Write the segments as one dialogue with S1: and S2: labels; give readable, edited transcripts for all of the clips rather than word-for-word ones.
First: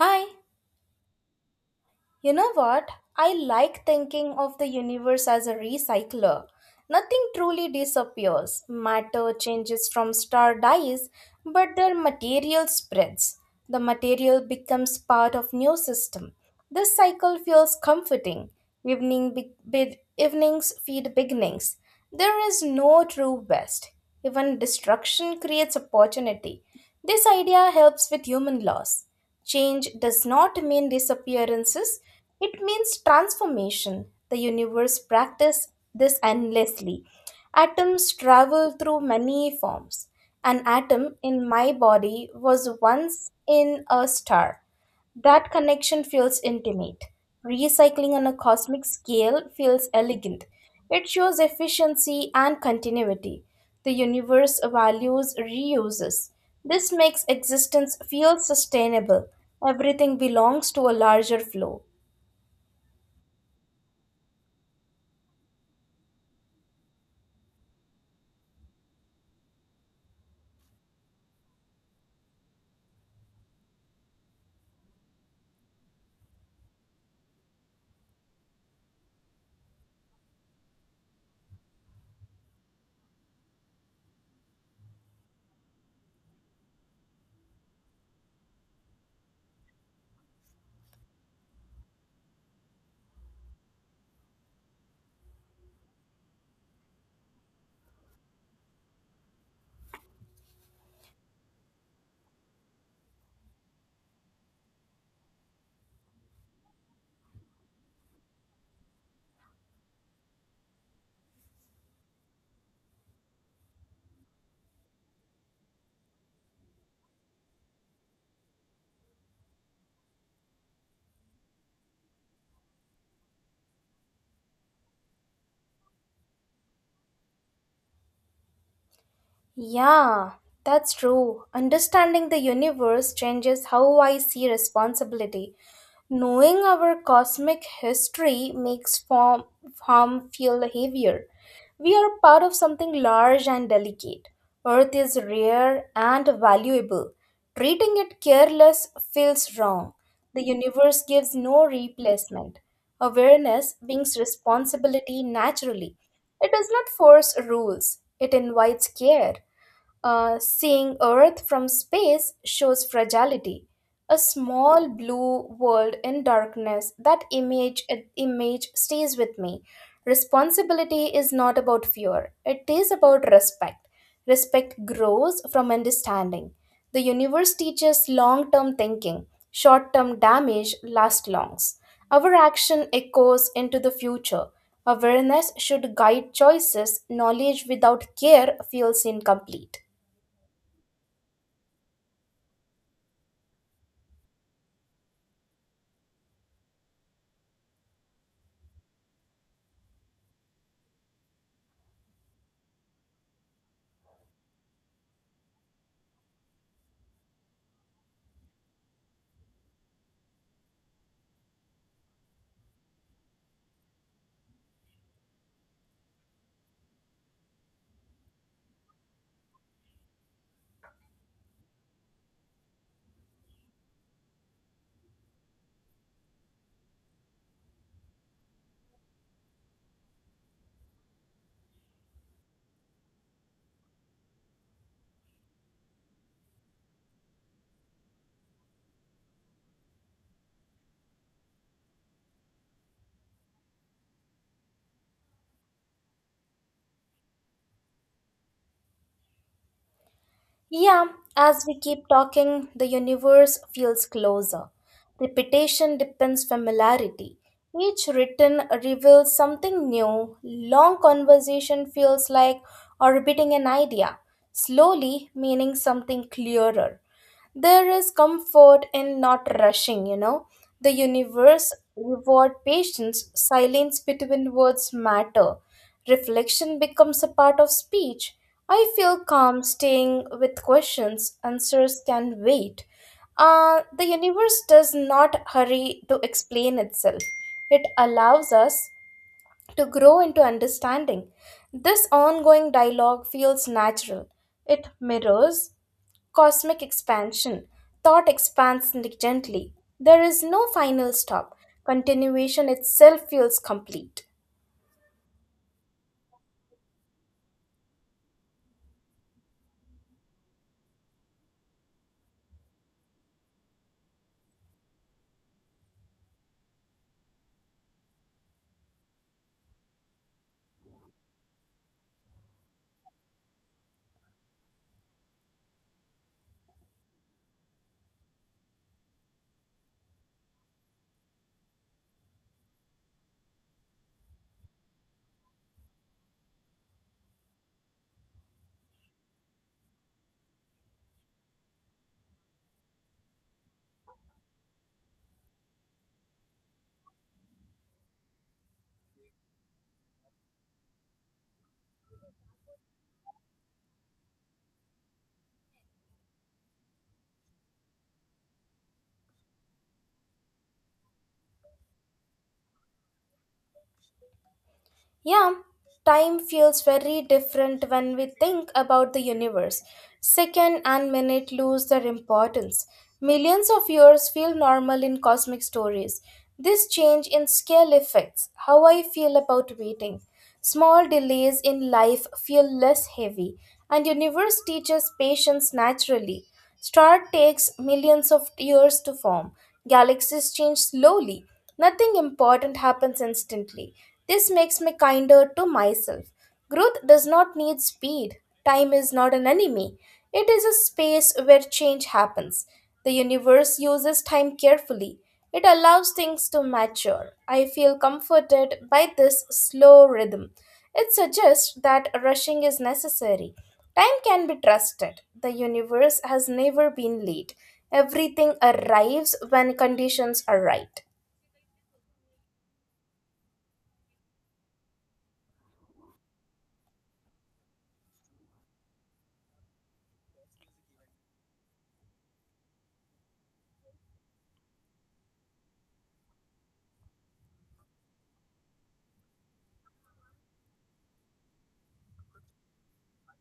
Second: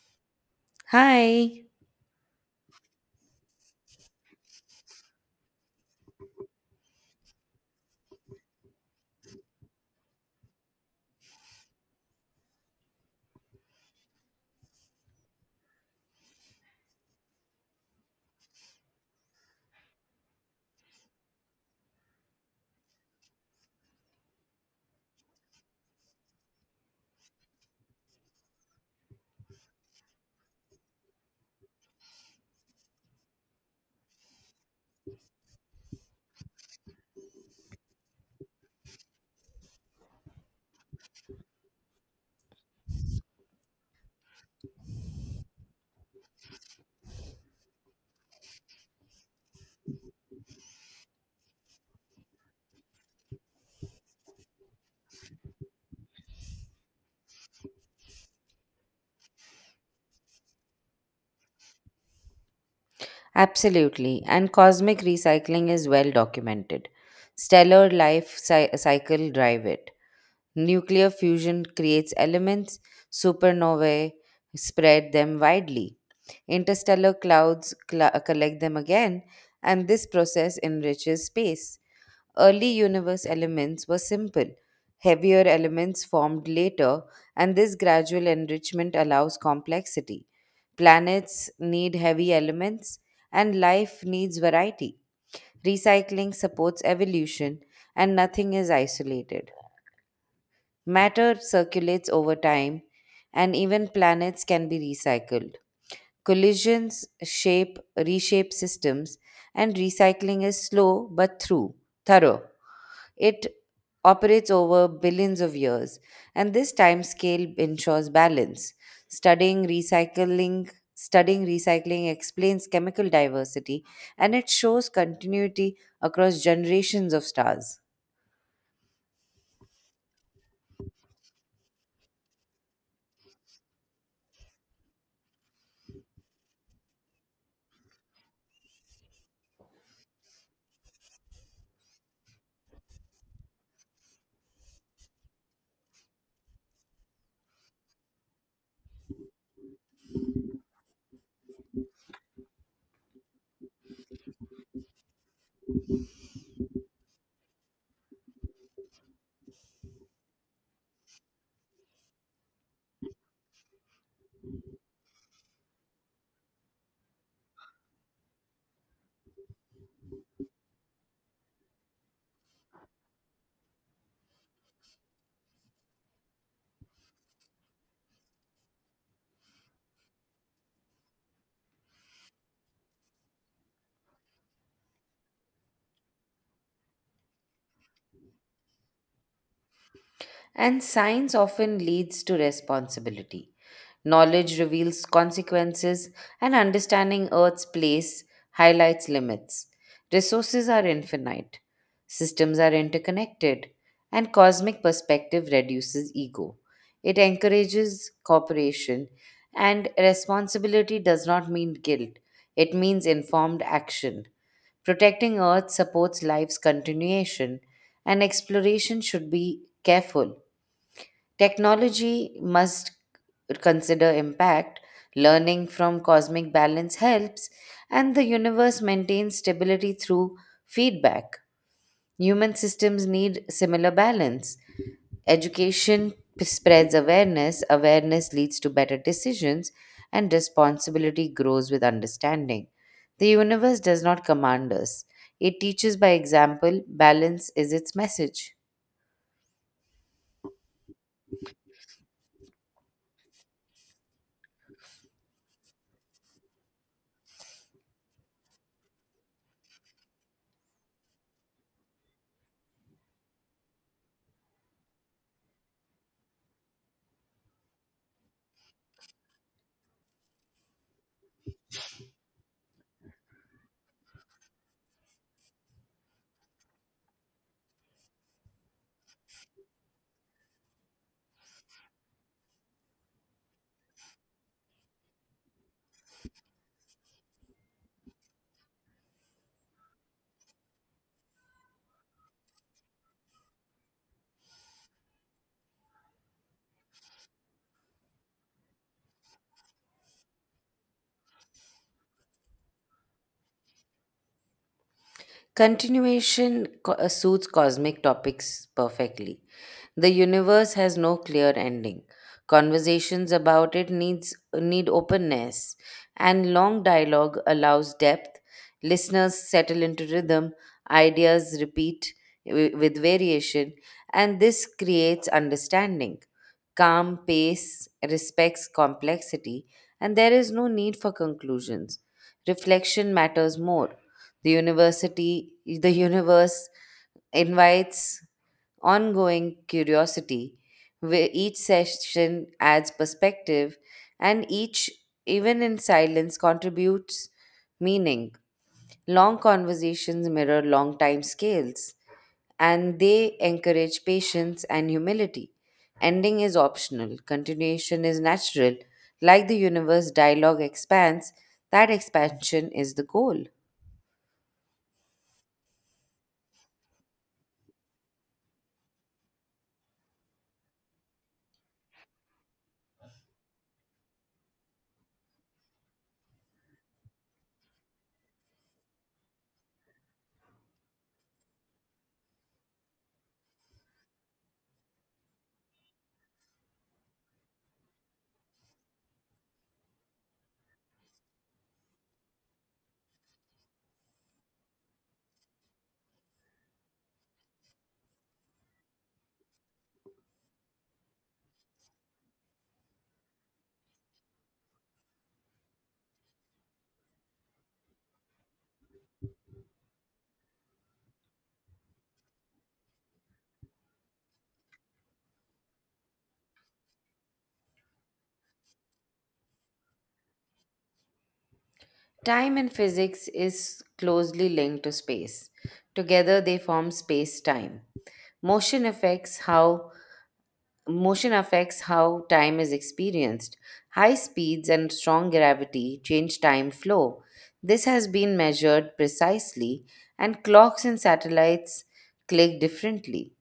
S1: Hi,
S2: Hi.
S1: you know what? I like thinking of the universe as a recycler. Nothing truly disappears. Matter changes from star dies, but their material spreads. The material becomes part of new system. This cycle feels comforting. Evenings feed beginnings. There is no true best. Even destruction creates opportunity. This idea helps with human loss. Change does not mean disappearances, it means transformation. The universe practices this endlessly. Atoms travel through many forms. An atom in my body was once in a star. That connection feels intimate. Recycling on a cosmic scale feels elegant. It shows efficiency and continuity. The universe values reuses. This makes existence feel sustainable. Everything belongs to a larger flow.
S2: Absolutely. And cosmic recycling is well documented. Stellar life cycle drive it. Nuclear fusion creates elements, supernovae spread them widely. Interstellar clouds collect them again, and this process enriches space. Early universe elements were simple, heavier elements formed later, and this gradual enrichment allows complexity. Planets need heavy elements, and life needs variety. Recycling supports evolution, and nothing is isolated. Matter circulates over time, and even planets can be recycled. Collisions shape reshape systems, and recycling is slow but through thorough. It operates over billions of years, and this time scale ensures balance. Studying recycling studying recycling explains chemical diversity and it shows continuity across generations of stars.
S1: Yeah, that's true. Understanding the universe changes how I see responsibility. Knowing our cosmic history makes form, harm feel heavier. We are part of something large and delicate. Earth is rare and valuable. Treating it careless feels wrong. The universe gives no replacement. Awareness brings responsibility naturally. It does not force rules, it invites care. Seeing Earth from space shows fragility. A small blue world in darkness, that image stays with me. Responsibility is not about fear, it is about respect. Respect grows from understanding. The universe teaches long term thinking, short term damage lasts longs. Our action echoes into the future. Awareness should guide choices, knowledge without care feels incomplete.
S2: And science often leads to responsibility. Knowledge reveals consequences, and understanding Earth's place highlights limits. Resources are infinite, systems are interconnected, and cosmic perspective reduces ego. It encourages cooperation, and responsibility does not mean guilt, it means informed action. Protecting Earth supports life's continuation, and exploration should be careful. Technology must consider impact, learning from cosmic balance helps, and the universe maintains stability through feedback. Human systems need similar balance. Spreads awareness, awareness leads to better decisions, and responsibility grows with understanding. The universe does not command us, it teaches by example, balance is its message.
S1: Yeah, as we keep talking, the universe feels closer. Repetition depends familiarity. Each written reveals something new. Long conversation feels like orbiting an idea, slowly meaning something clearer. There is comfort in not rushing. The universe reward patience, silence between words matter. Reflection becomes a part of speech. I feel calm staying with questions, answers can wait. The universe does not hurry to explain itself. It allows us to grow into understanding. This ongoing dialogue feels natural. It mirrors cosmic expansion. Thought expands like, gently. There is no final stop. Continuation itself feels complete.
S2: Suits cosmic topics perfectly. The universe has no clear ending. Conversations about it need openness, and long dialogue allows depth. Listeners settle into rhythm, ideas repeat with variation, and this creates understanding. Calm pace respects complexity, and there is no need for conclusions. Reflection matters more. The universe invites ongoing curiosity, where each session adds perspective and each, even in silence, contributes meaning. Long conversations mirror long time scales and they encourage patience and humility. Ending is optional, continuation is natural. Like the universe, dialogue expands. That expansion is the goal.
S1: Yeah, time feels very different when we think about the universe. Second and minute lose their importance. Millions of years feel normal in cosmic stories. This change in scale affects how I feel about waiting. Small delays in life feel less heavy, and universe teaches patience naturally. Star takes millions of years to form. Galaxies change slowly. Nothing important happens instantly. This makes me kinder to myself. Growth does not need speed. Time is not an enemy. It is a space where change happens. The universe uses time carefully. It allows things to mature. I feel comforted by this slow rhythm. It suggests that rushing is necessary. Time can be trusted. The universe has never been late. Everything arrives when conditions are right.
S2: Time in physics is closely linked to space. Together they form space-time. Motion affects how motion affects how time is experienced. High speeds and strong gravity change time flow. This has been measured precisely and clocks and satellites click differently.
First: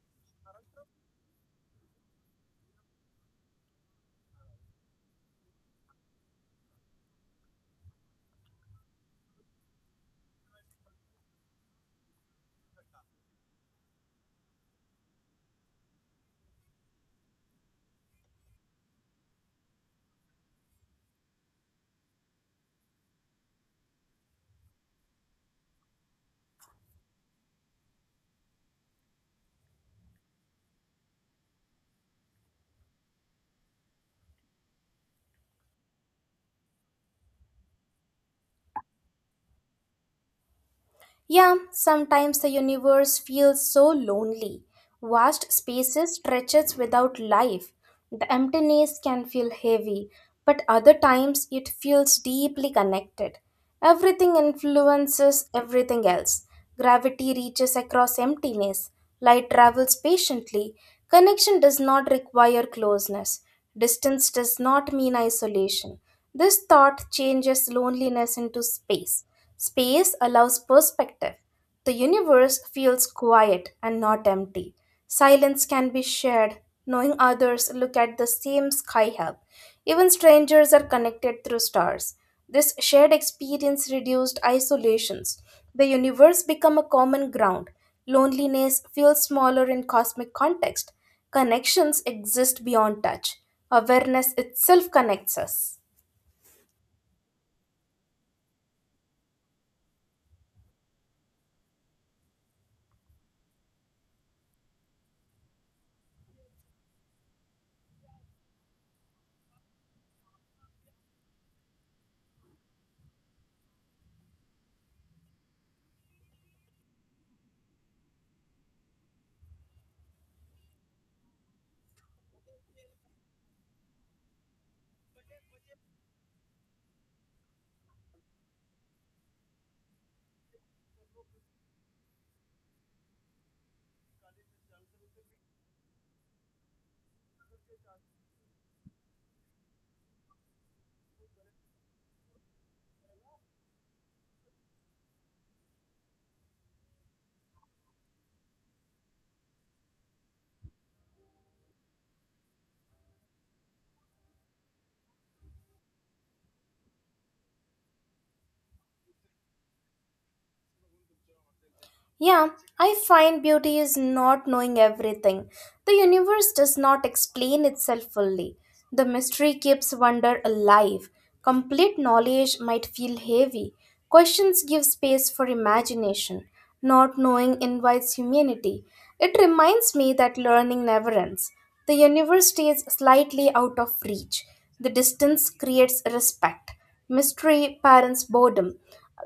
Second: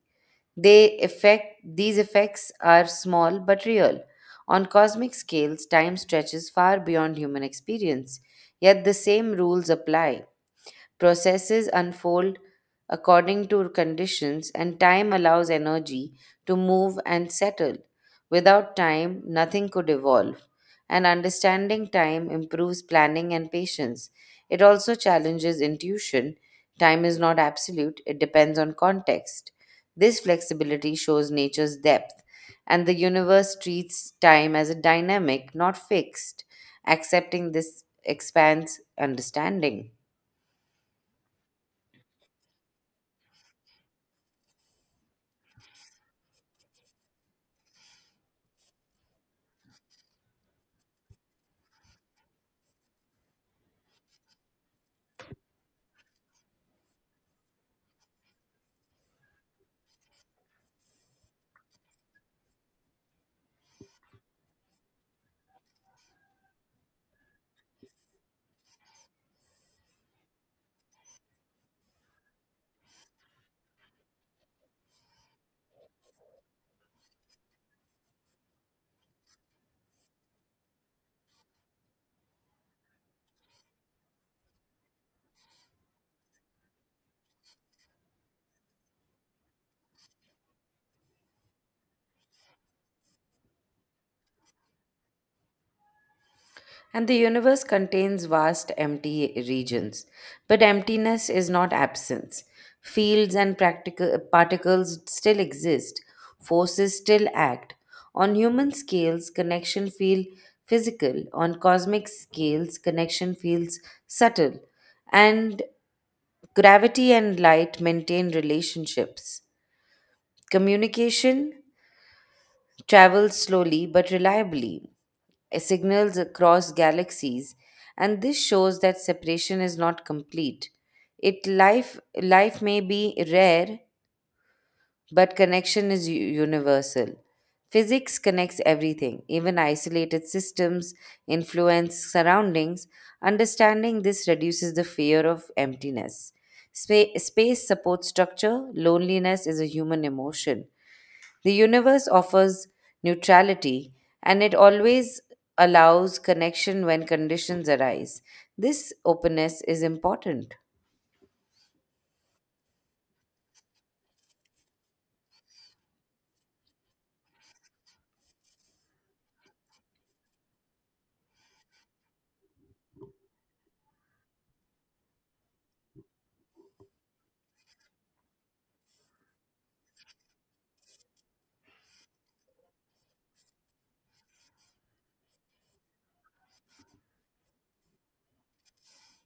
S2: These effects are small but real. On cosmic scales, time stretches far beyond human experience, yet the same rules apply. Processes unfold according to conditions, and time allows energy to move and settle. Without time, nothing could evolve. And understanding time improves planning and patience. It also challenges intuition. Time is not absolute, it depends on context. This flexibility shows nature's depth, and the universe treats time as a dynamic, not fixed. Accepting this expands understanding.
S1: Yeah, sometimes the universe feels so lonely. Vast spaces stretches without life. The emptiness can feel heavy, but other times it feels deeply connected. Everything influences everything else. Gravity reaches across emptiness, light travels patiently. Connection does not require closeness, distance does not mean isolation. This thought changes loneliness into space. Space allows perspective. The universe feels quiet and not empty. Silence can be shared, knowing others look at the same sky hub. Even strangers are connected through stars. This shared experience reduced isolations. The universe become a common ground. Loneliness feels smaller in cosmic context. Connections exist beyond touch. Awareness itself connects us.
S2: And the universe contains vast empty regions. But emptiness is not absence. Fields and practical particles still exist. Forces still act. On human scales, connection feels physical. On cosmic scales, connection feels subtle. And gravity and light maintain relationships. Communication travels slowly but reliably, signals across galaxies, and this shows that separation is not complete. It life may be rare, but connection is universal. Physics connects everything, even isolated systems influence surroundings. Understanding this reduces the fear of emptiness. Space supports structure. Loneliness is a human emotion. The universe offers neutrality, and it always allows connection when conditions arise. This openness is important.
S1: Yeah, I find beauty is not knowing everything. The universe does not explain itself fully. The mystery keeps wonder alive. Complete knowledge might feel heavy. Questions give space for imagination. Not knowing invites humanity. It reminds me that learning never ends. The universe stays slightly out of reach. The distance creates respect, mystery parents boredom,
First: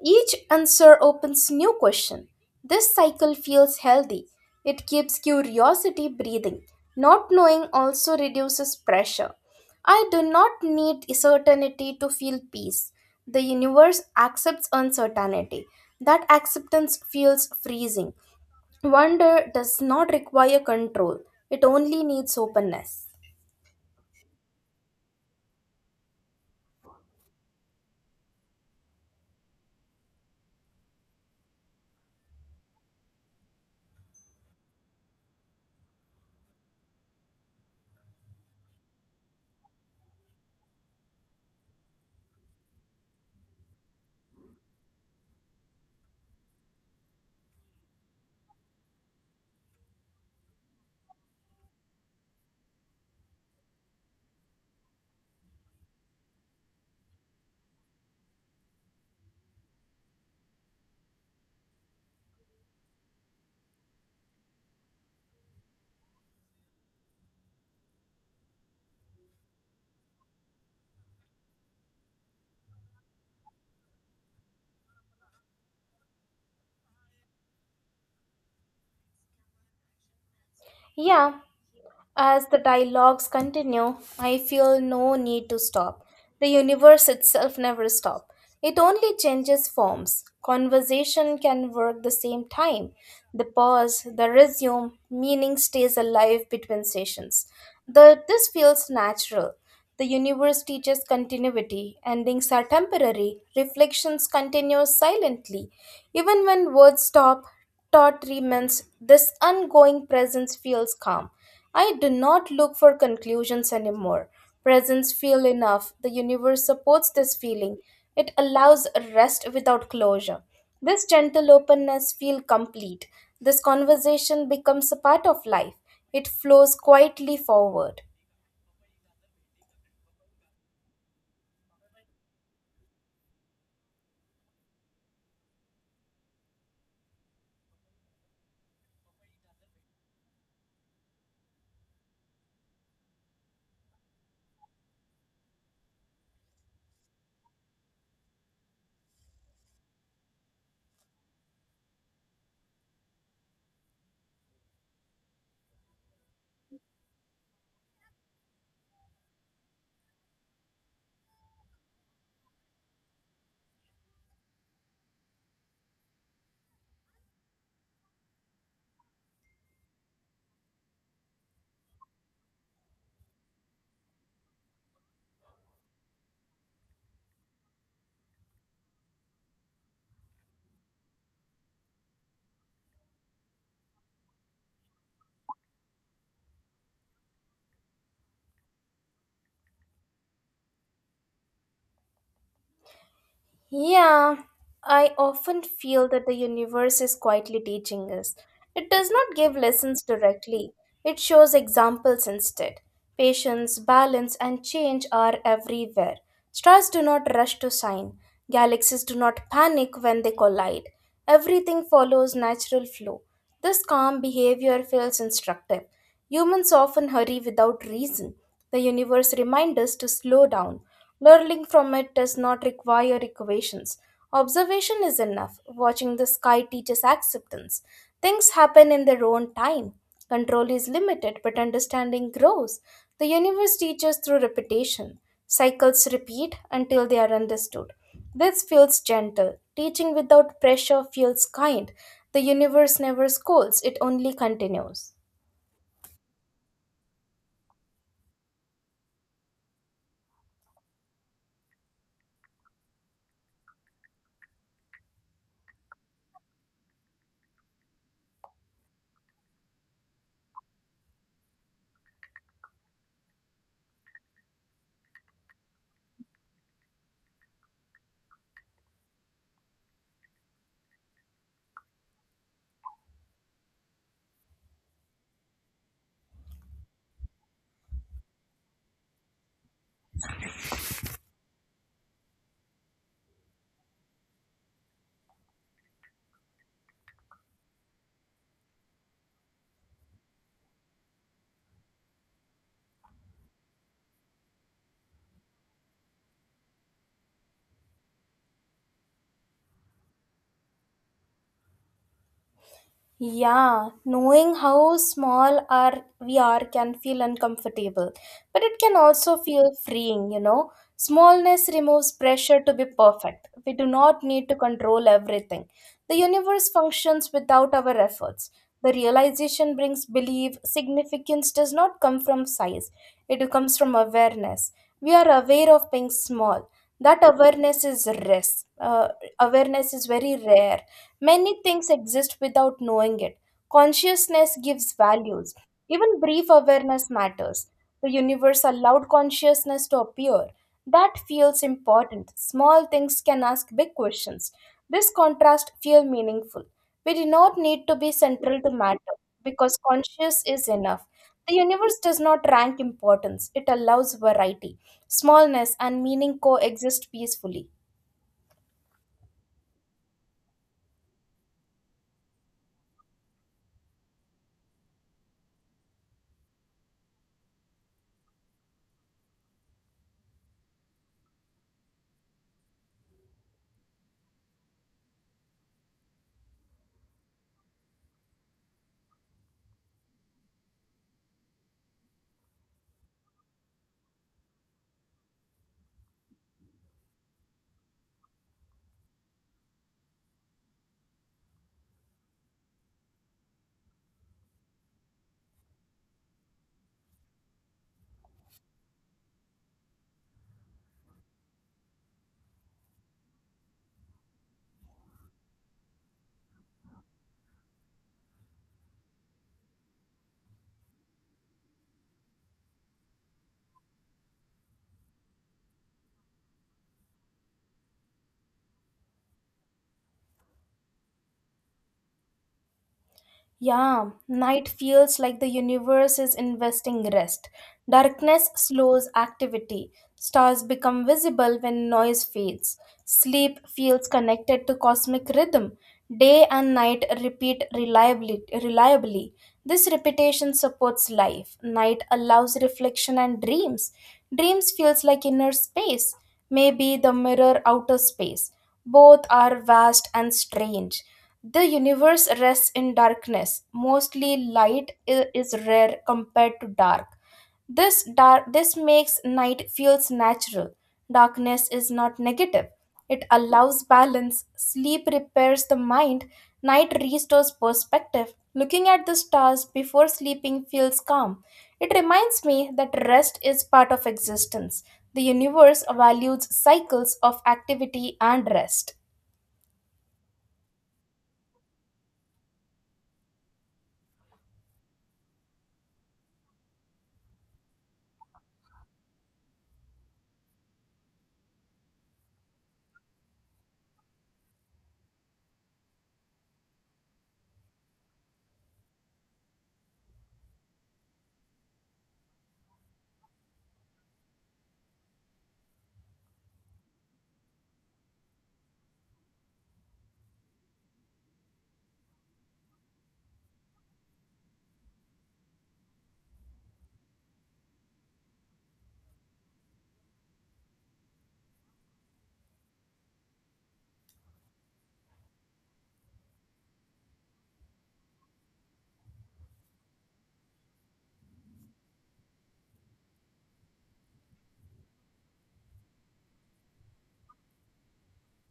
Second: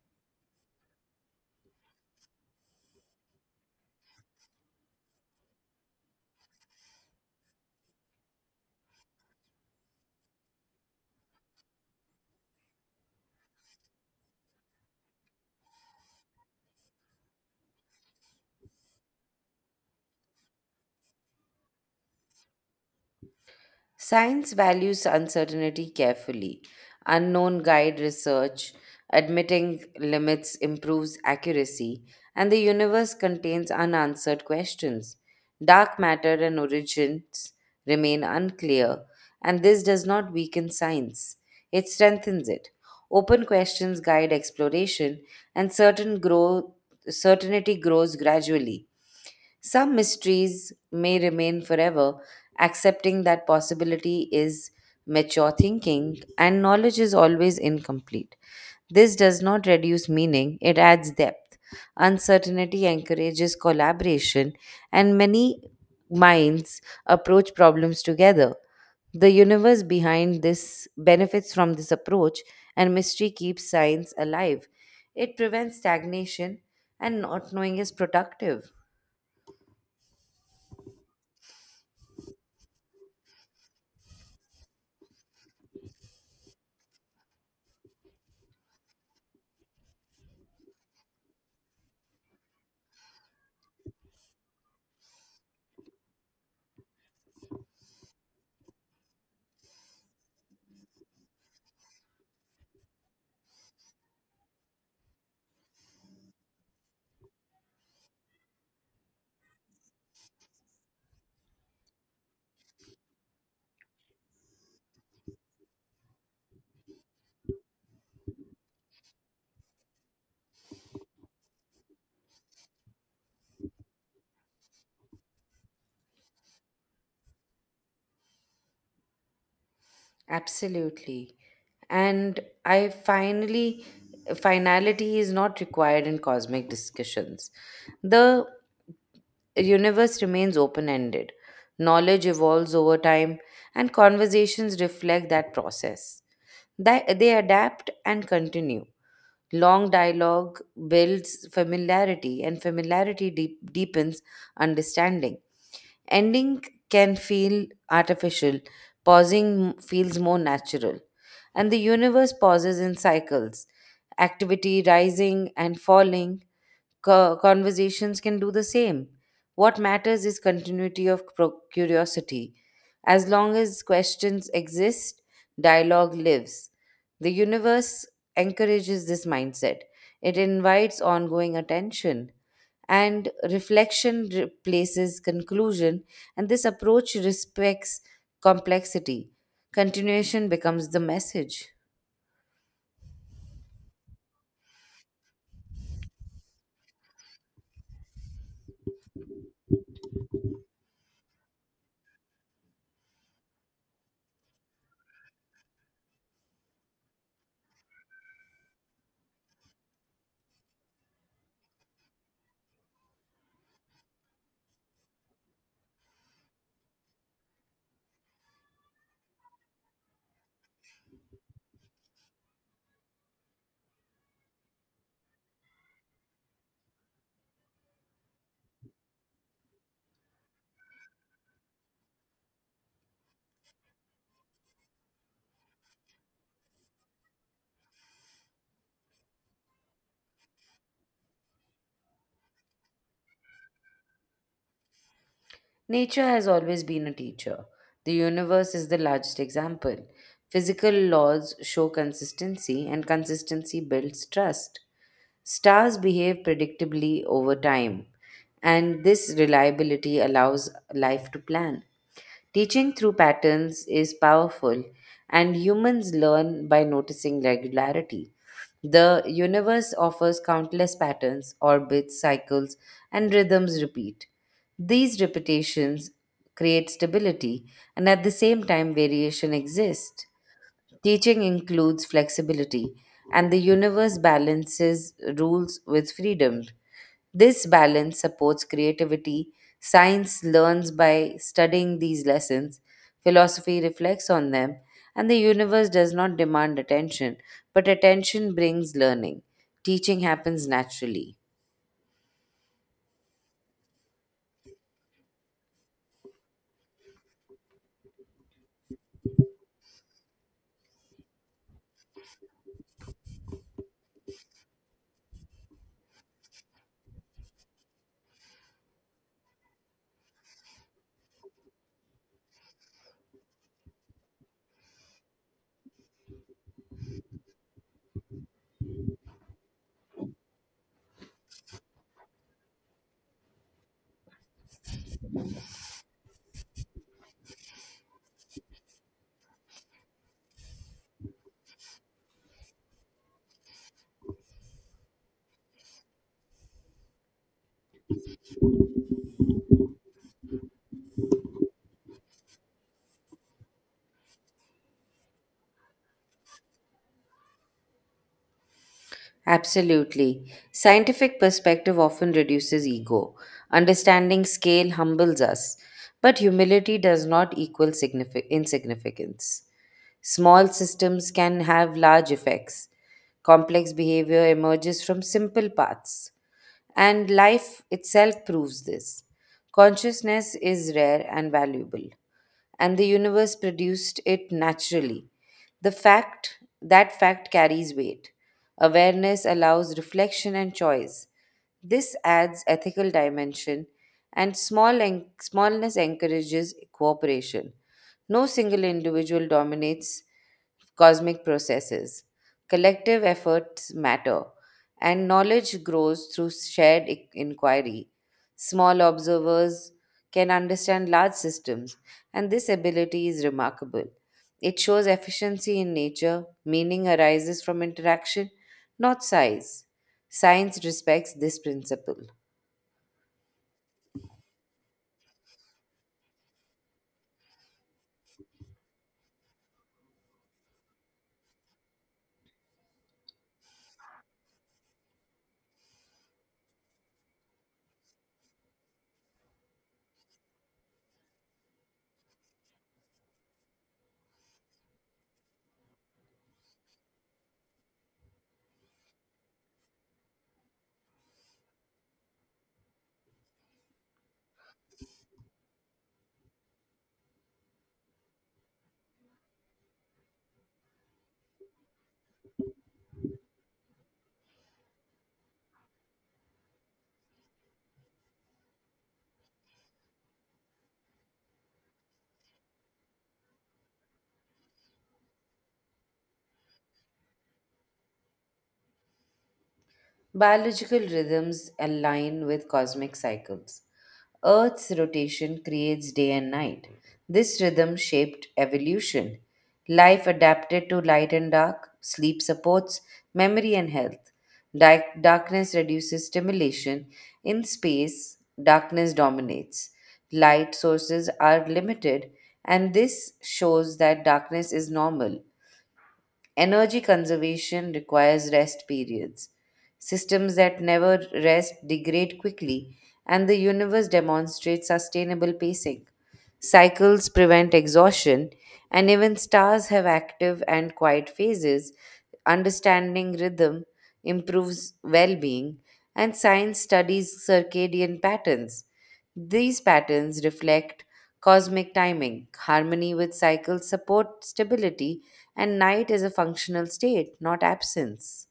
S1: each answer opens new question. This cycle feels healthy. It keeps curiosity breathing. Not knowing also reduces pressure. I do not need certainty to feel peace. The universe accepts uncertainty. That acceptance feels freezing. Wonder does not require control. It only needs openness.
S2: Science values uncertainty carefully. Unknown guide research, admitting limits improves accuracy, and the universe contains unanswered questions. Dark matter and origins remain unclear, and this does not weaken science, it strengthens it. Open questions guide exploration, and certainty grows gradually. Some mysteries may remain forever. Accepting that possibility is mature thinking, and knowledge is always incomplete. This does not reduce meaning, it adds depth. Uncertainty encourages collaboration, and many minds approach problems together. The universe behind this benefits from this approach, and mystery keeps science alive. It prevents stagnation, and not knowing is productive.
S1: Yeah, as the dialogues continue, I feel no need to stop. The universe itself never stops. It only changes forms. Conversation can work the same time. The pause, the resume, meaning stays alive between sessions. This feels natural. The universe teaches continuity. Endings are temporary. Reflections continue silently. Even when words stop, thought remains. This ongoing presence feels calm. I do not look for conclusions anymore. Presence feel enough. The universe supports this feeling. It allows rest without closure. This gentle openness feel complete. This conversation becomes a part of life. It flows quietly forward.
S2: Absolutely. And I finally, Finality is not required in cosmic discussions. The universe remains open ended, knowledge evolves over time, and conversations reflect that process. That they adapt and continue. Long dialogue builds familiarity, and familiarity deepens understanding. Ending can feel artificial, pausing feels more natural. And the universe pauses in cycles, activity rising and falling. Conversations can do the same. What matters is continuity of curiosity. As long as questions exist, dialogue lives. The universe encourages this mindset, it invites ongoing attention. And reflection replaces conclusion, and this approach respects complexity. Continuation becomes the message.
S1: Yeah, I often feel that the universe is quietly teaching us. It does not give lessons directly, it shows examples instead. Patience, balance, and change are everywhere. Stars do not rush to shine, galaxies do not panic when they collide. Everything follows natural flow. This calm behavior feels instructive. Humans often hurry without reason. The universe reminds us to slow down. Learning from it does not require equations. Observation is enough. Watching the sky teaches acceptance. Things happen in their own time. Control is limited, but understanding grows. The universe teaches through repetition. Cycles repeat until they are understood. This feels gentle. Teaching without pressure feels kind. The universe never scolds, it only continues.
S2: Nature has always been a teacher. The universe is the largest example. Physical laws show consistency, and consistency builds trust. Stars behave predictably over time, and this reliability allows life to plan. Teaching through patterns is powerful, and humans learn by noticing regularity. The universe offers countless patterns, orbits, cycles, and rhythms repeat. These repetitions create stability, and at the same time, variation exists. Teaching includes flexibility, and the universe balances rules with freedom. This balance supports creativity. Science learns by studying these lessons, philosophy reflects on them, and the universe does not demand attention, but attention brings learning. Teaching happens naturally.
S1: Yeah, knowing how small our we are can feel uncomfortable, but it can also feel freeing. Smallness removes pressure to be perfect. We do not need to control everything. The universe functions without our efforts. The realization brings belief. Significance does not come from size, it comes from awareness. We are aware of being small. That awareness is rare. Uh, Awareness is very rare. Many things exist without knowing it. Consciousness gives values. Even brief awareness matters. The universe allowed consciousness to appear. That feels important. Small things can ask big questions. This contrast feels meaningful. We do not need to be central to matter because conscious is enough. The universe does not rank importance, it allows variety. Smallness and meaning coexist peacefully.
S2: Absolutely. Scientific perspective often reduces ego. Understanding scale humbles us, but humility does not equal insignificance. Small systems can have large effects. Complex behavior emerges from simple paths, and life itself proves this. Consciousness is rare and valuable and the universe produced it naturally. The fact that fact carries weight. Awareness allows reflection and choice. This adds ethical dimension and smallness encourages cooperation. No single individual dominates cosmic processes. Collective efforts matter, and knowledge grows through shared inquiry. Small observers can understand large systems, and this ability is remarkable. It shows efficiency in nature, meaning arises from interaction, not size. Science respects this principle.
S1: Yeah, night feels like the universe is investing rest. Darkness slows activity. Stars become visible when noise fades. Sleep feels connected to cosmic rhythm. Day and night repeat reliably. This repetition supports life. Night allows reflection and dreams. Dreams feels like inner space, maybe the mirror outer space. Both are vast and strange. The universe rests in darkness. Mostly light is rare compared to dark. This makes night feels natural. Darkness is not negative. It allows balance. Sleep repairs the mind. Night restores perspective. Looking at the stars before sleeping feels calm. It reminds me that rest is part of existence. The universe values cycles of activity and rest.
S2: Biological rhythms align with cosmic cycles. Earth's rotation creates day and night. This rhythm shaped evolution. Life adapted to light and dark, sleep supports memory and health. Darkness reduces stimulation. In space, darkness dominates. Light sources are limited, and this shows that darkness is normal. Energy conservation requires rest periods. Systems that never rest degrade quickly, and the universe demonstrates sustainable pacing. Cycles prevent exhaustion, and even stars have active and quiet phases. Understanding rhythm improves well being, and science studies circadian patterns. These patterns reflect cosmic timing. Harmony with cycles support stability, and night is a functional state, not absence.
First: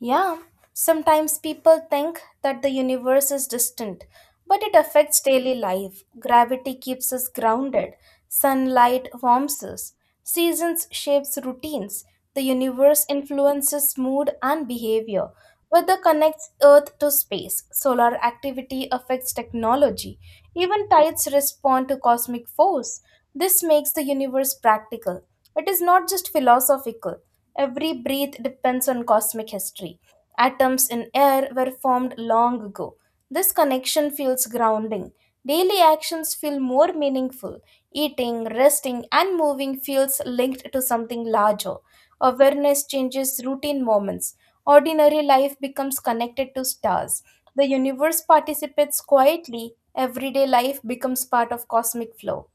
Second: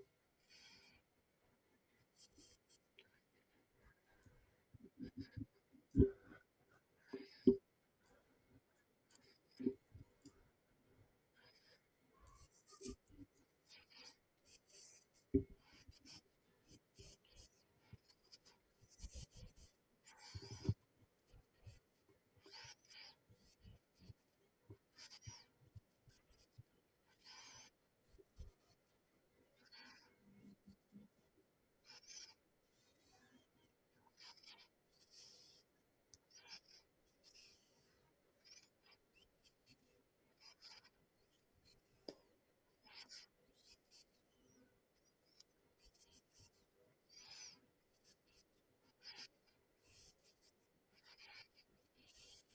S1: Yeah, sometimes people think that the universe is distant, but it affects daily life. Gravity keeps us grounded, sunlight warms us, seasons shapes routines. The universe influences mood and behavior. Weather connects Earth to space. Solar activity affects technology. Even tides respond to cosmic force. This makes the universe practical. It is not just philosophical. Every breath depends on cosmic history. Atoms in air were formed long ago. This connection feels grounding. Daily actions feel more meaningful. Eating, resting, and moving feels linked to something larger. Awareness changes routine moments. Ordinary life becomes connected to stars. The universe participates quietly. Everyday life becomes part of cosmic flow.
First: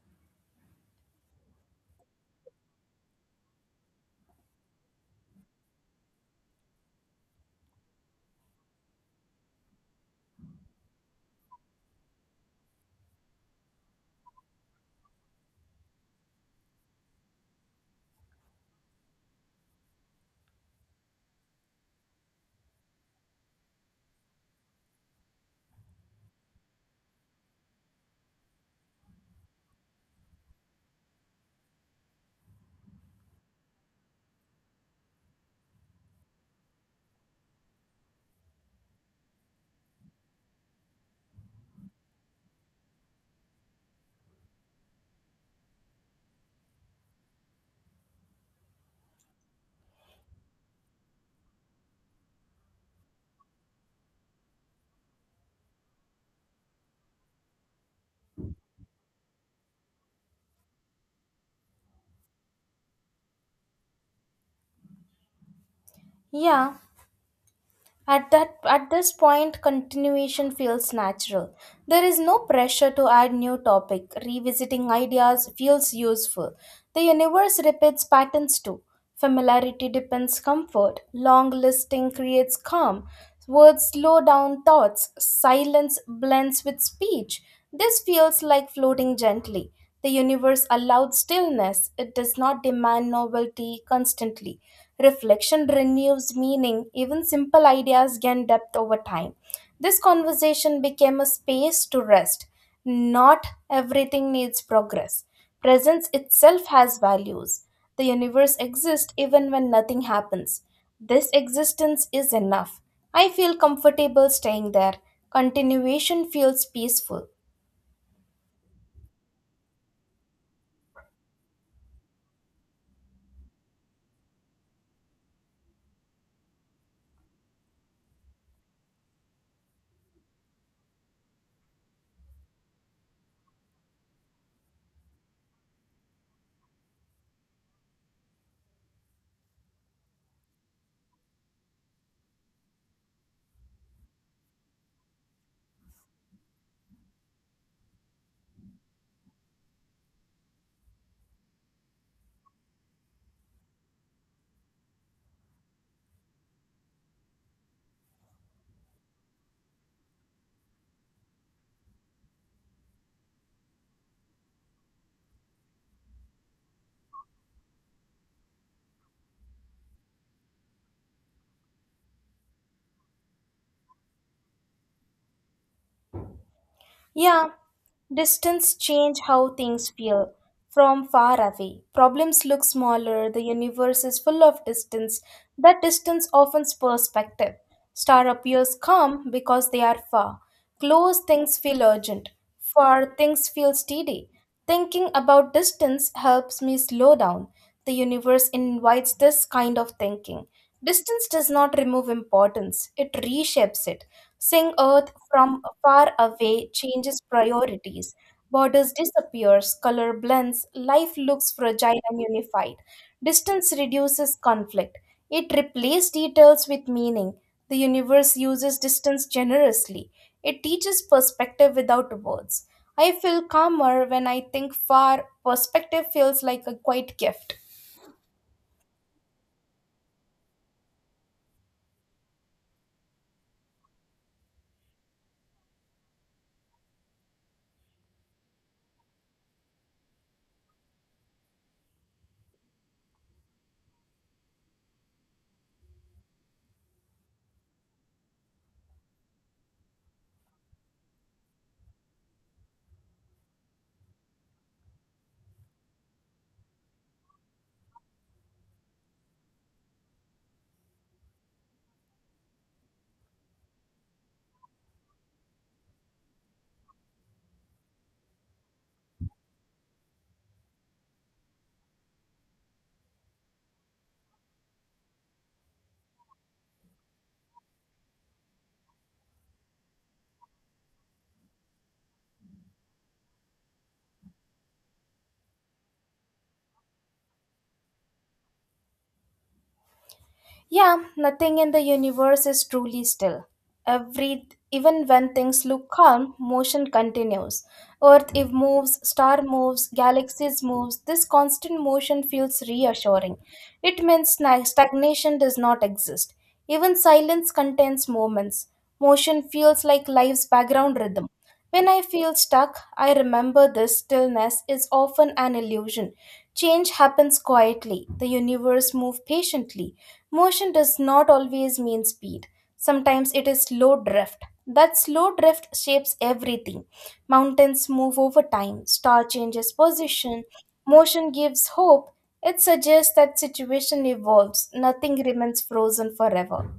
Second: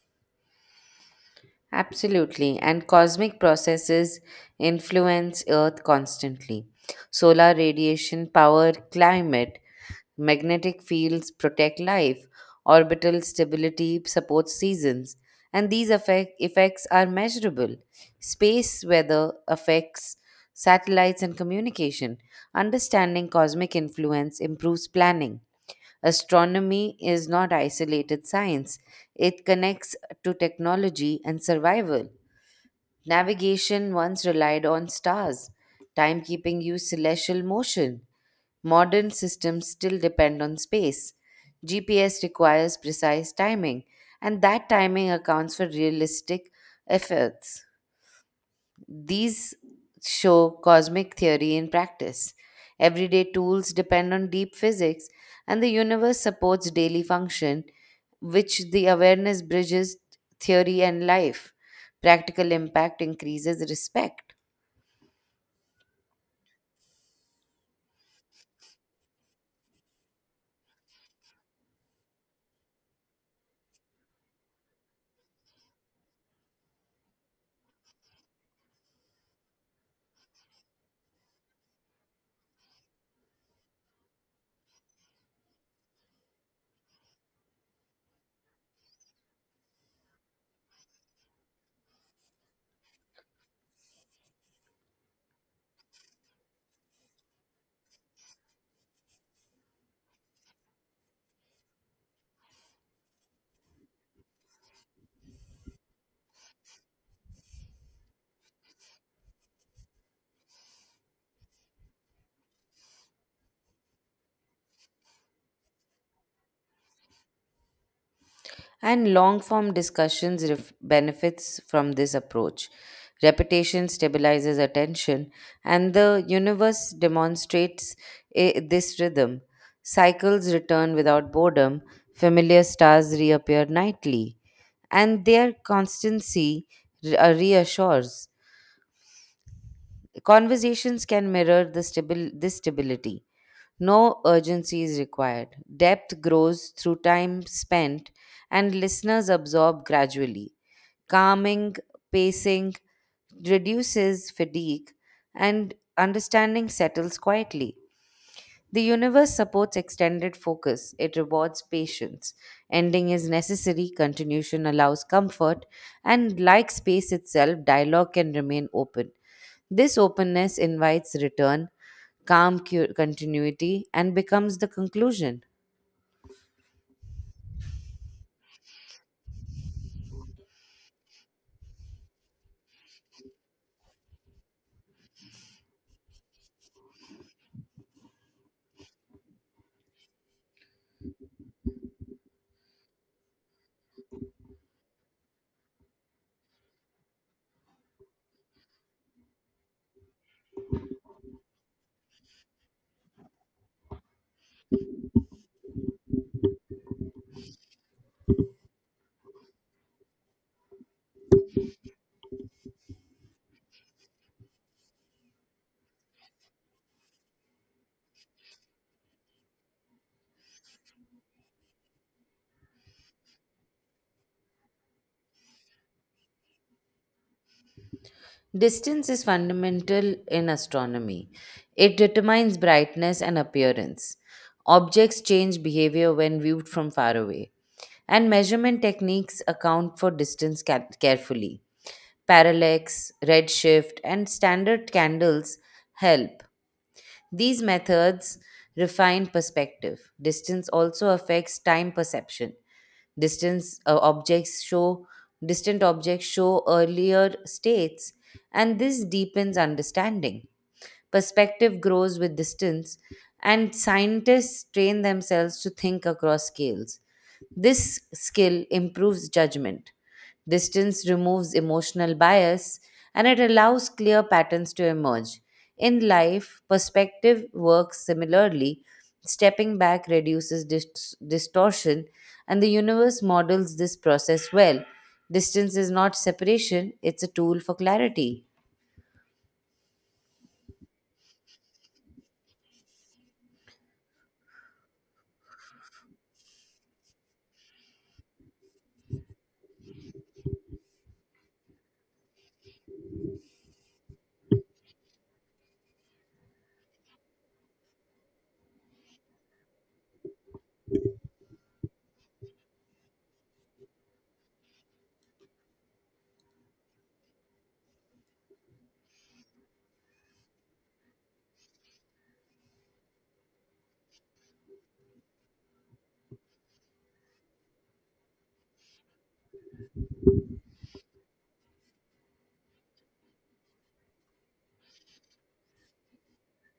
S2: Absolutely, and cosmic processes influence Earth constantly. Solar radiation, power, climate, magnetic fields protect life, orbital stability supports seasons, and effects are measurable. Space weather affects satellites and communication. Understanding cosmic influence improves planning. Astronomy is not isolated science, it connects to technology and survival. Navigation once relied on stars, timekeeping used celestial motion. Modern systems still depend on space. GPS requires precise timing, and that timing accounts for realistic efforts. These show cosmic theory in practice. Everyday tools depend on deep physics, and the universe supports daily function, which the awareness bridges theory and life. Practical impact increases respect.
S1: Yeah. At this point continuation feels natural. There is no pressure to add new topic. Revisiting ideas feels useful. The universe repeats patterns too. Familiarity depends comfort. Long listing creates calm. Words slow down thoughts. Silence blends with speech. This feels like floating gently. The universe allowed stillness, it does not demand novelty constantly. Reflection renews meaning, even simple ideas gain depth over time. This conversation became a space to rest. Not everything needs progress. Presence itself has values. The universe exists even when nothing happens. This existence is enough. I feel comfortable staying there. Continuation feels peaceful.
S2: And long form discussions benefits from this approach. Repetition stabilizes attention, and the universe demonstrates this rhythm. Cycles return without boredom, familiar stars reappear nightly, and their constancy reassures. Conversations can mirror the this stability. No urgency is required. Depth grows through time spent, and listeners absorb gradually. Calming, pacing reduces fatigue, and understanding settles quietly. The universe supports extended focus, it rewards patience. Ending is necessary, continuation allows comfort, and like space itself, dialogue can remain open. This openness invites return, calm continuity, and becomes the conclusion.
S1: Yeah, distance change how things feel from far away. Problems look smaller, the universe is full of distance. That distance offers perspective. Star appears calm because they are far. Close things feel urgent. Far things feel steady. Thinking about distance helps me slow down. The universe invites this kind of thinking. Distance does not remove importance, it reshapes it. Seeing Earth from far away changes priorities. Borders disappears, color blends, life looks fragile and unified. Distance reduces conflict. It replaces details with meaning. The universe uses distance generously. It teaches perspective without words. I feel calmer when I think far. Perspective feels like a quiet gift.
S2: Distance is fundamental in astronomy. It determines brightness and appearance. Objects change behavior when viewed from far away. And measurement techniques account for distance carefully. Parallax, redshift, and standard candles help, these methods refine perspective. Distance also affects time perception. Distance objects show distant objects show earlier states and this deepens understanding. Perspective grows with distance and scientists train themselves to think across scales. This skill improves judgment. Distance removes emotional bias and it allows clear patterns to emerge. In life, perspective works similarly. Stepping back reduces distortion, and the universe models this process well. Distance is not separation, it's a tool for clarity.
S1: Yeah, nothing in the universe is truly still. Every even when things look calm, motion continues. Earth if moves, star moves, galaxies moves. This constant motion feels reassuring. It means stagnation does not exist. Even silence contains moments. Motion feels like life's background rhythm. When I feel stuck, I remember this stillness is often an illusion. Change happens quietly, the universe moves patiently. Motion does not always mean speed, sometimes it is slow drift. That slow drift shapes everything. Mountains move over time, star changes position, motion gives hope. It suggests that situation evolves, nothing remains frozen forever.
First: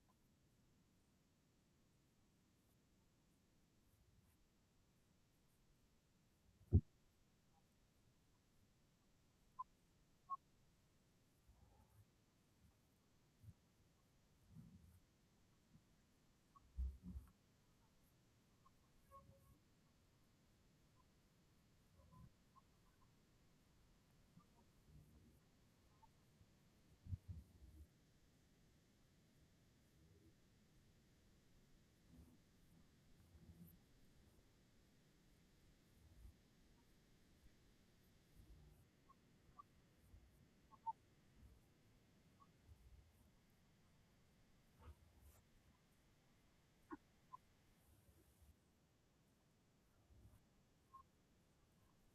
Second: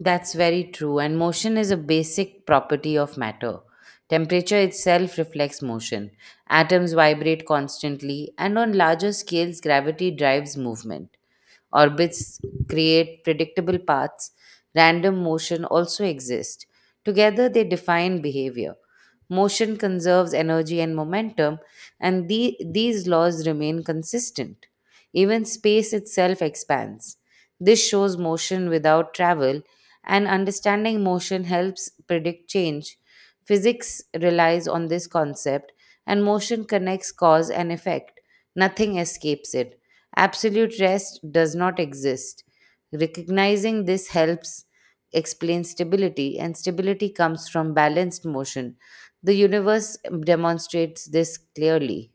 S2: That's very true, and motion is a basic property of matter. Temperature itself reflects motion. Atoms vibrate constantly, and on larger scales, gravity drives movement. Orbits create predictable paths. Random motion also exists. Together, they define behavior. Motion conserves energy and momentum, and these laws remain consistent. Even space itself expands. This shows motion without travel, and understanding motion helps predict change. Physics relies on this concept, and motion connects cause and effect. Nothing escapes it. Absolute rest does not exist. Recognizing this helps explain stability, and stability comes from balanced motion. The universe demonstrates this clearly.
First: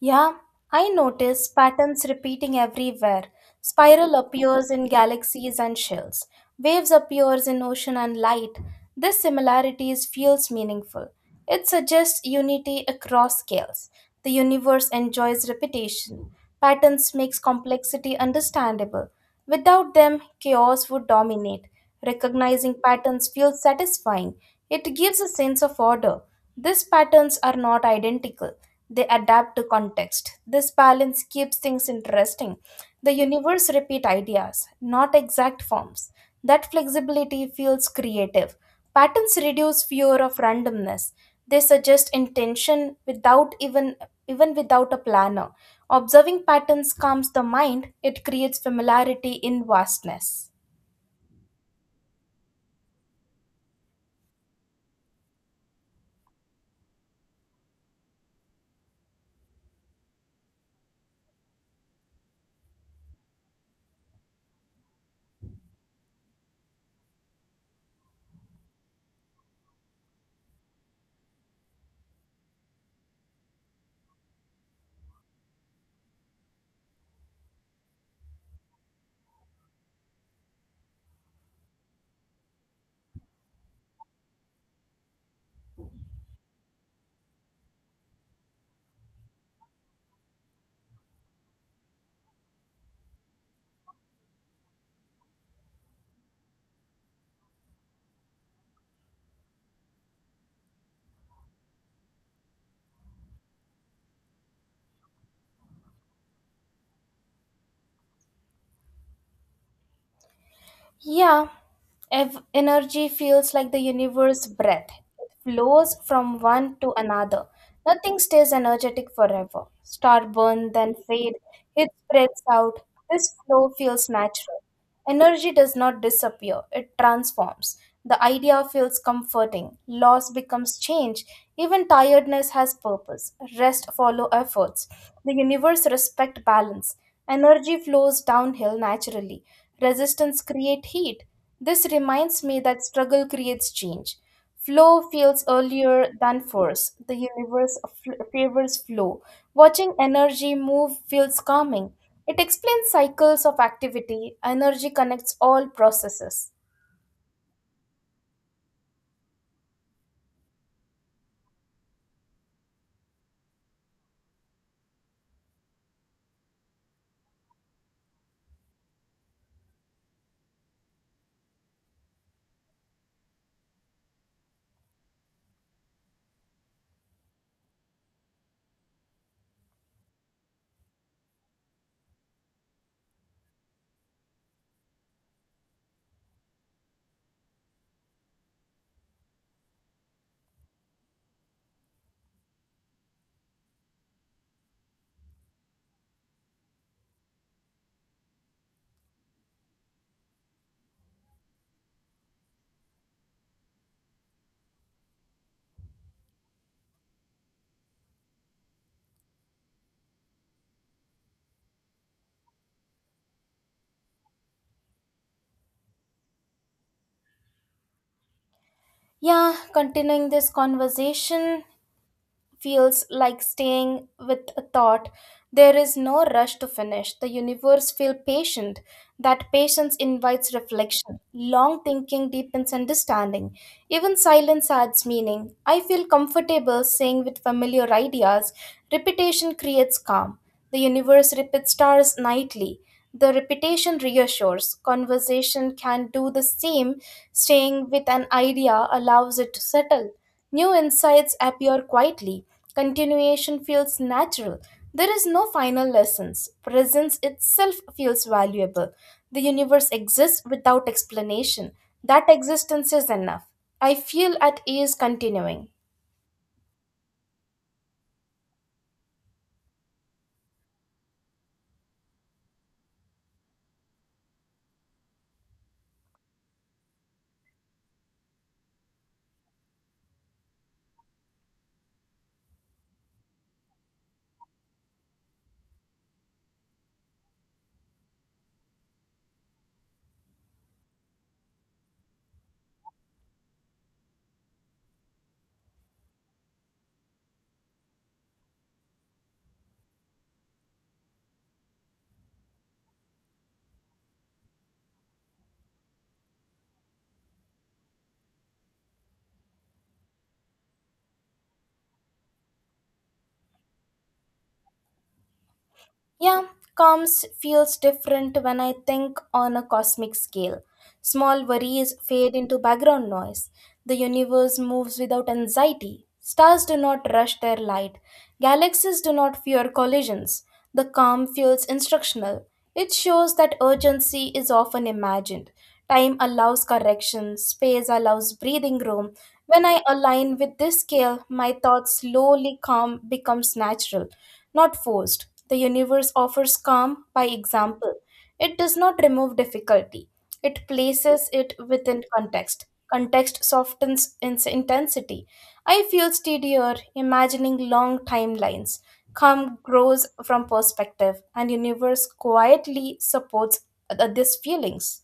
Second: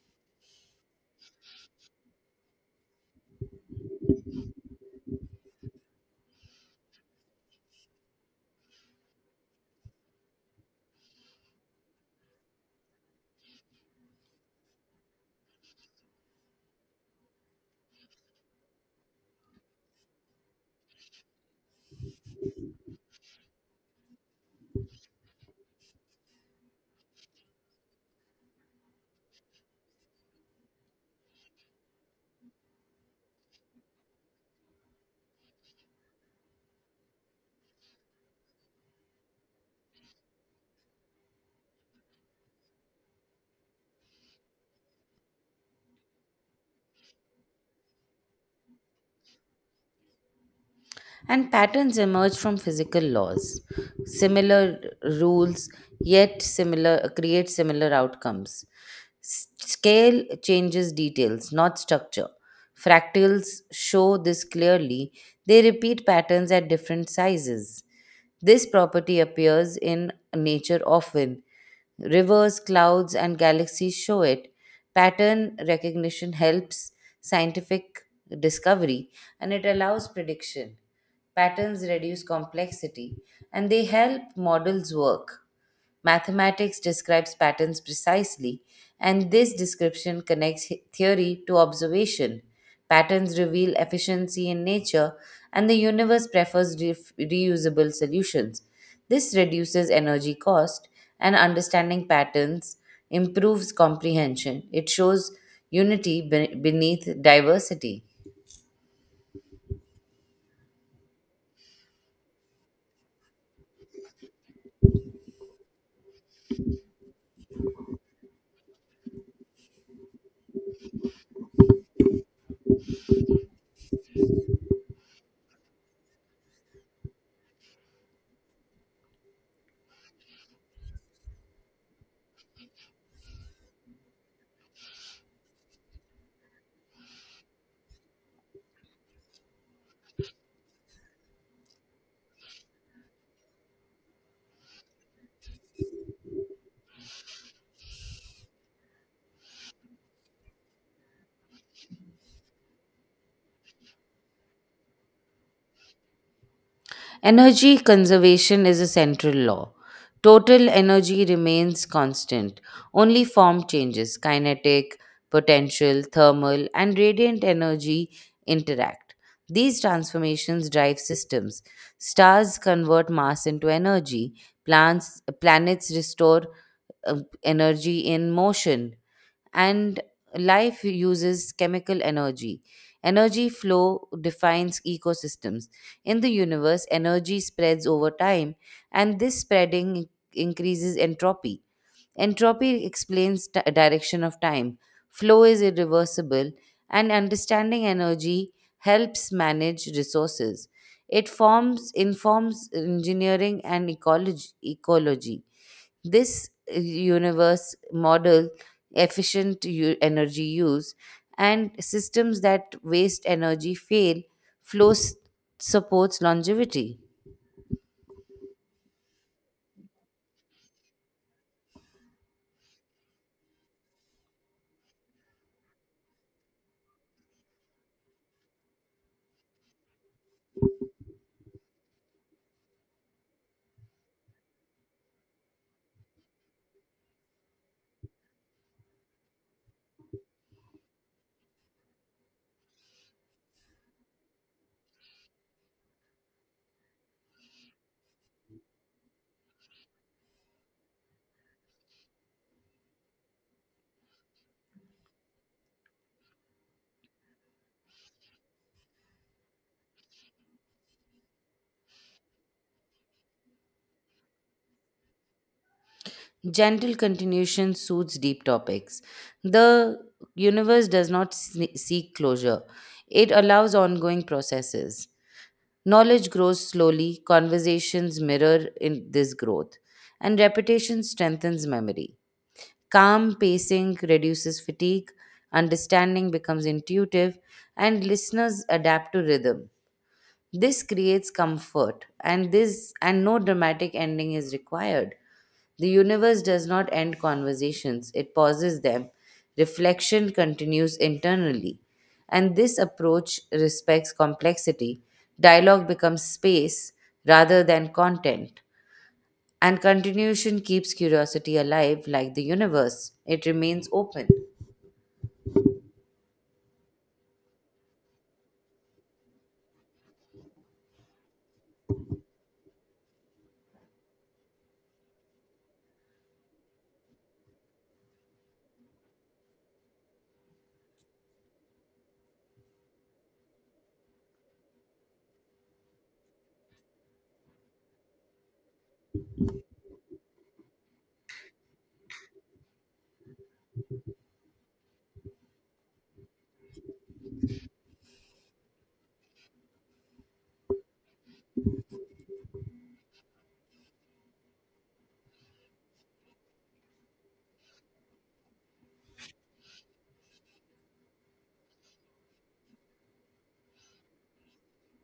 S1: Yeah, I notice patterns repeating everywhere. Spiral appears in galaxies and shells. Waves appears in ocean and light. This similarities feels meaningful. It suggests unity across scales. The universe enjoys repetition. Patterns makes complexity understandable. Without them, chaos would dominate. Recognizing patterns feels satisfying. It gives a sense of order. These patterns are not identical, they adapt to context. This balance keeps things interesting. The universe repeats ideas, not exact forms. That flexibility feels creative. Patterns reduce fear of randomness. They suggest intention without even without a planner. Observing patterns calms the mind, it creates familiarity in vastness.
S2: And patterns emerge from physical laws. Similar rules create similar outcomes. Scale changes details, not structure. Fractals show this clearly. They repeat patterns at different sizes. This property appears in nature often. Rivers, clouds, and galaxies show it. Pattern recognition helps scientific discovery and it allows prediction. Patterns reduce complexity and they help models work. Mathematics describes patterns precisely, and this description connects theory to observation. Patterns reveal efficiency in nature, and the universe prefers reusable solutions. This reduces energy cost, and understanding patterns improves comprehension. It shows unity beneath diversity.
S1: Yeah, energy feels like the universe breath. It flows from one to another. Nothing stays energetic forever. Star burn, then fade. It spreads out. This flow feels natural. Energy does not disappear, it transforms. The idea feels comforting. Loss becomes change. Even tiredness has purpose. Rest follow efforts. The universe respect balance. Energy flows downhill naturally. Resistance creates heat. This reminds me that struggle creates change. Flow feels earlier than force. The universe favors flow. Watching energy move feels calming. It explains cycles of activity. Energy connects all processes.
S2: Energy conservation is a central law. Total energy remains constant, only form changes kinetic, potential, thermal, and radiant energy interact. These transformations drive systems. Stars convert mass into energy, planets restore uh, energy in motion, and life uses chemical energy. Energy flow defines ecosystems. In the universe, energy spreads over time, and this spreading increases entropy. Entropy explains direction of time. Flow is irreversible, and understanding energy helps manage resources. It forms informs engineering and ecology. This universe model efficient energy use and systems that waste energy fail flow s- supports longevity.
S1: Yeah, continuing this conversation, feels like staying with a thought. There is no rush to finish. The universe feels patient. That patience invites reflection. Long thinking deepens understanding. Even silence adds meaning. I feel comfortable saying with familiar ideas. Repetition creates calm. The universe repeats stars nightly. The repetition reassures. Conversation can do the same. Staying with an idea allows it to settle. New insights appear quietly. Continuation feels natural. There is no final lessons. Presence itself feels valuable. The universe exists without explanation. That existence is enough. I feel at ease continuing.
S2: Gentle continuation suits deep topics. The universe does not seek closure. It allows ongoing processes. Knowledge grows slowly, conversations mirror in this growth, and repetition strengthens memory. Calm pacing reduces fatigue, understanding becomes intuitive, and listeners adapt to rhythm. This creates comfort, and no dramatic ending is required. The universe does not end conversations, it pauses them. Reflection continues internally. And this approach respects complexity. Dialogue becomes space rather than content. And continuation keeps curiosity alive like the universe, it remains open.
S1: Yeah, calms feels different when I think on a cosmic scale. Small worries fade into background noise. The universe moves without anxiety. Stars do not rush their light. Galaxies do not fear collisions. The calm feels instructional. It shows that urgency is often imagined. Time allows correction, space allows breathing room. When I align with this scale, my thoughts slowly calm becomes natural, not forced. The universe offers calm by example. It does not remove difficulty, it places it within context. Context softens its intensity. I feel steadier imagining long timelines. Calm grows from perspective, and universe quietly supports these feelings.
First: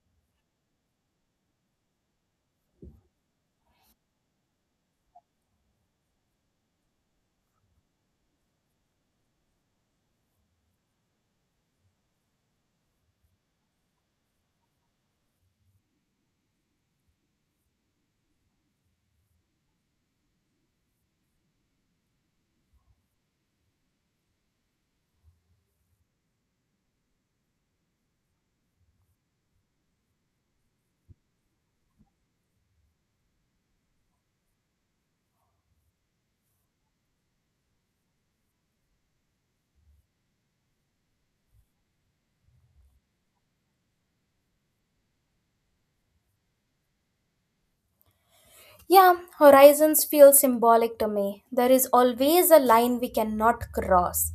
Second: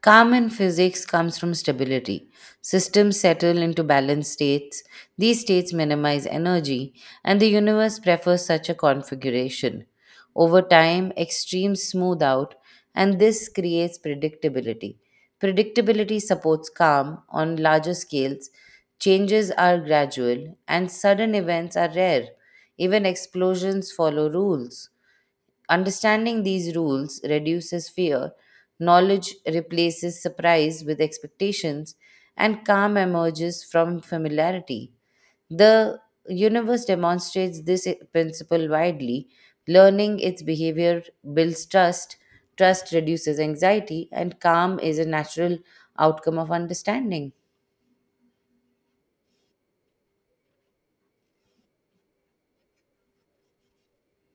S2: Calm in physics comes from stability. Systems settle into balanced states. These states minimize energy, and the universe prefers such a configuration. Over time, extremes smooth out, and this creates predictability. Predictability supports calm on larger scales. Changes are gradual, and sudden events are rare. Even explosions follow rules. Understanding these rules reduces fear, knowledge replaces surprise with expectations, and calm emerges from familiarity. The universe demonstrates this principle widely. Learning its behavior builds trust, trust reduces anxiety, and calm is a natural outcome of understanding.
S1: Yeah, horizons feel symbolic to me. There is always a line we cannot cross.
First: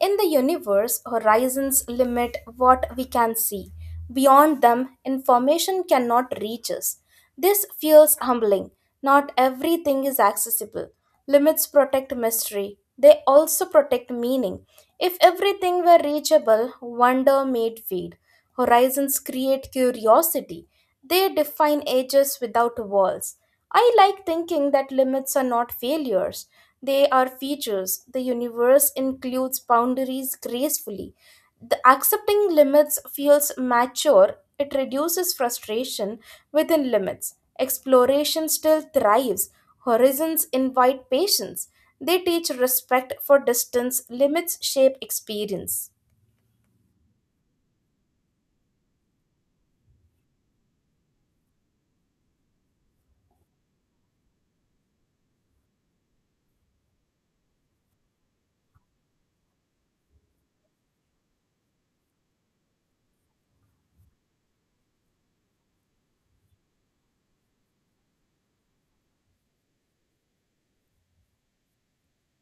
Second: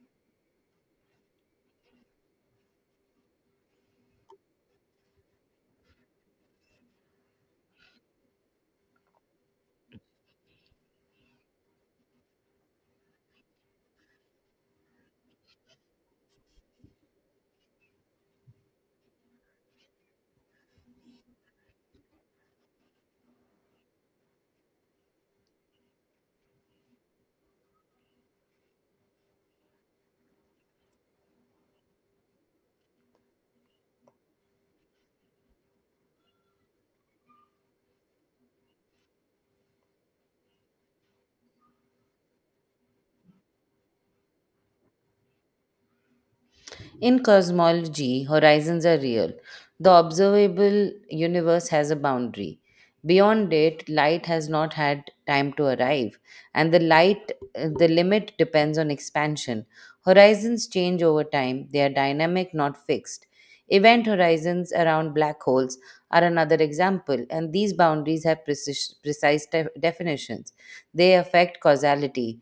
S1: In the universe, horizons limit what we can see. Beyond them, information cannot reach us. This feels humbling. Not everything is accessible. Limits protect mystery, they also protect meaning. If everything were reachable, wonder made fade. Horizons create curiosity. They define ages without walls. I like thinking that limits are not failures, they are features. The universe includes boundaries gracefully. The accepting limits feels mature, it reduces frustration within limits. Exploration still thrives, horizons invite patience. They teach respect for distance, limits shape experience.
S2: In cosmology, horizons are real. The observable universe has a boundary. Beyond it, light has not had time to arrive, and the limit depends on expansion. Horizons change over time. They are dynamic, not fixed. Event horizons around black holes are another example, and these boundaries have precise definitions. They affect causality.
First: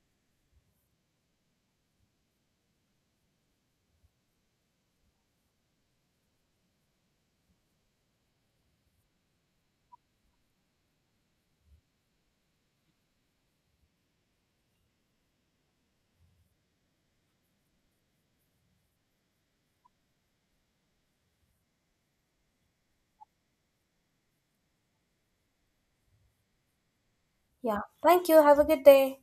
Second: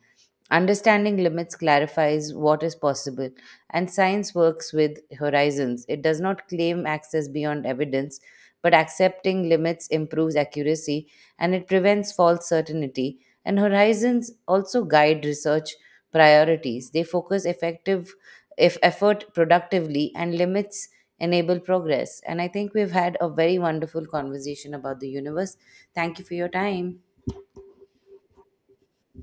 S2: Understanding limits clarifies what is possible and science works with horizons. It does not claim access beyond evidence, but accepting limits improves accuracy and it prevents false certainty. And horizons also guide research priorities. They focus effective if effort productively and limits enable progress. And I think we've had a very wonderful conversation about the universe. Thank you for your time.
S1: Yeah, thank you. Have a good day.